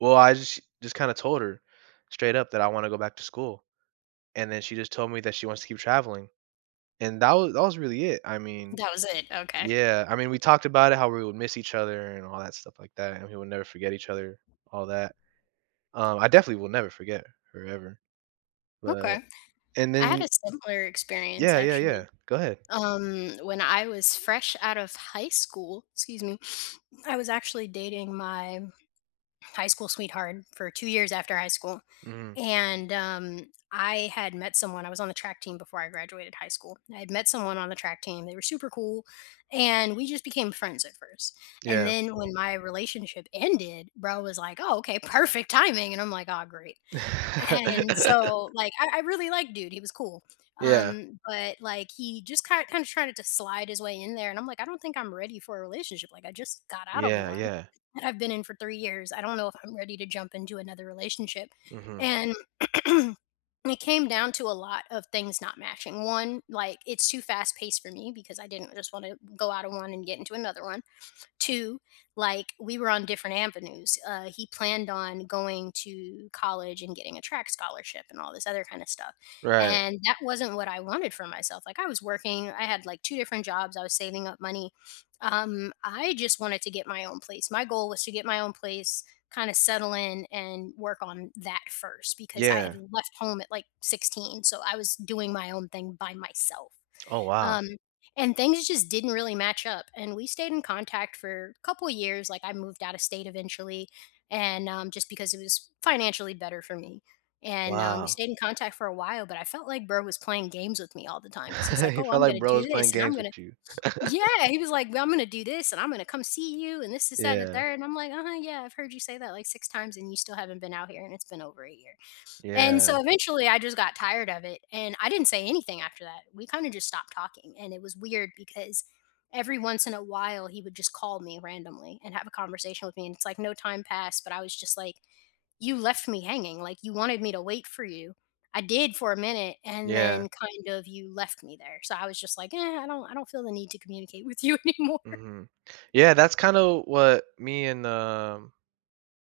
Well, I just just kinda told her straight up that I wanna go back to school, and then she just told me that she wants to keep traveling, and that wa that was really it, I mean That was it, okay. yeah, I mean, we talked about it, how we would miss each other and all that stuff like that, and we will never forget each other all that, uh, I definitely will never forget her, ever, but Okay, and I had then a similar experience Yeah, yeah, actually, yeah. Go ahead. um, when I was fresh out of high school, excuse me, I was actually dating my high school sweetheart for 2 years after high school, Mhm. and, um, I had met someone I was on the track team before I graduated high school. I had met someone on the track team, they were super cool, and we just became friends at 1st and Yeah. then when my relationship ended, bro was like, "Oh, okay, perfect timing," and I'm like, "Oh, great," and so like I I really like dude, he was cool, Yeah. um, but like, he just kind kinda tried to slide his way in there, and I'm like, "I don't think I'm ready for a relationship, like, I just got out of Yeah, one yeah. that I've been in for 3 years. I don't know if I'm ready to jump into another relationship," Mhm. and it came down to a lot of things not matching. 1, like, it's too fast paced for me because I didn't just want to go out of one and get into another one. 2, like, we were on different avenues, uh, he planned on going to college and getting a track scholarship and all this other kinda stuff Right. and that wasn't what I wanted for myself, like, I was working, I had like 2 different jobs, I was saving up money, um, I just wanted to get my own place. My goal was to get my own place, kinda settle in and work on that 1st, because I had Yeah. left home at like 16 so I was doing my own thing by myself, Oh, wow. um, and things just didn't really match up, and we stayed in contact for couple years, like I moved out of state eventually, and, um, just because it was financially better for me, and, um, we Wow. stayed in contact for a while, but I felt like Bro was playing games with me all the time 'cause he's like, He "Oh, felt I'm like gonna bro was do playing this and I'm games with gonna" you. Yeah, he was like, "Well, I'm gonna do this and I'm gonna come see you and this and that and the Yeah. 3." And I'm like, "Uh-huh, yeah, I've heard you say that like 6 times and you still haven't been out here and it's been over a year." And Yeah. so eventually, I just got tired of it and I didn't say anything after that. We kinda just stopped talking, and it was weird because every once in a while, he would just call me randomly and have a conversation with me, and it's like, no time passed, but I was just like, "You left me hanging, like, you wanted me to wait for you, I did for a minute and Yeah. then kind of you left me there." So I was just like, "Eh, I don't I don't feel the need to communicate with you anymore." Mhm, yeah. That's kinda what me and, um,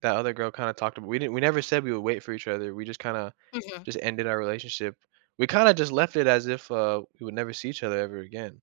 that other girl kinda talked ab we didn't we never said we would wait for each other, we just kinda Mhm. just ended our relationship. We kinda just left it as if uh, we would never see each other ever again.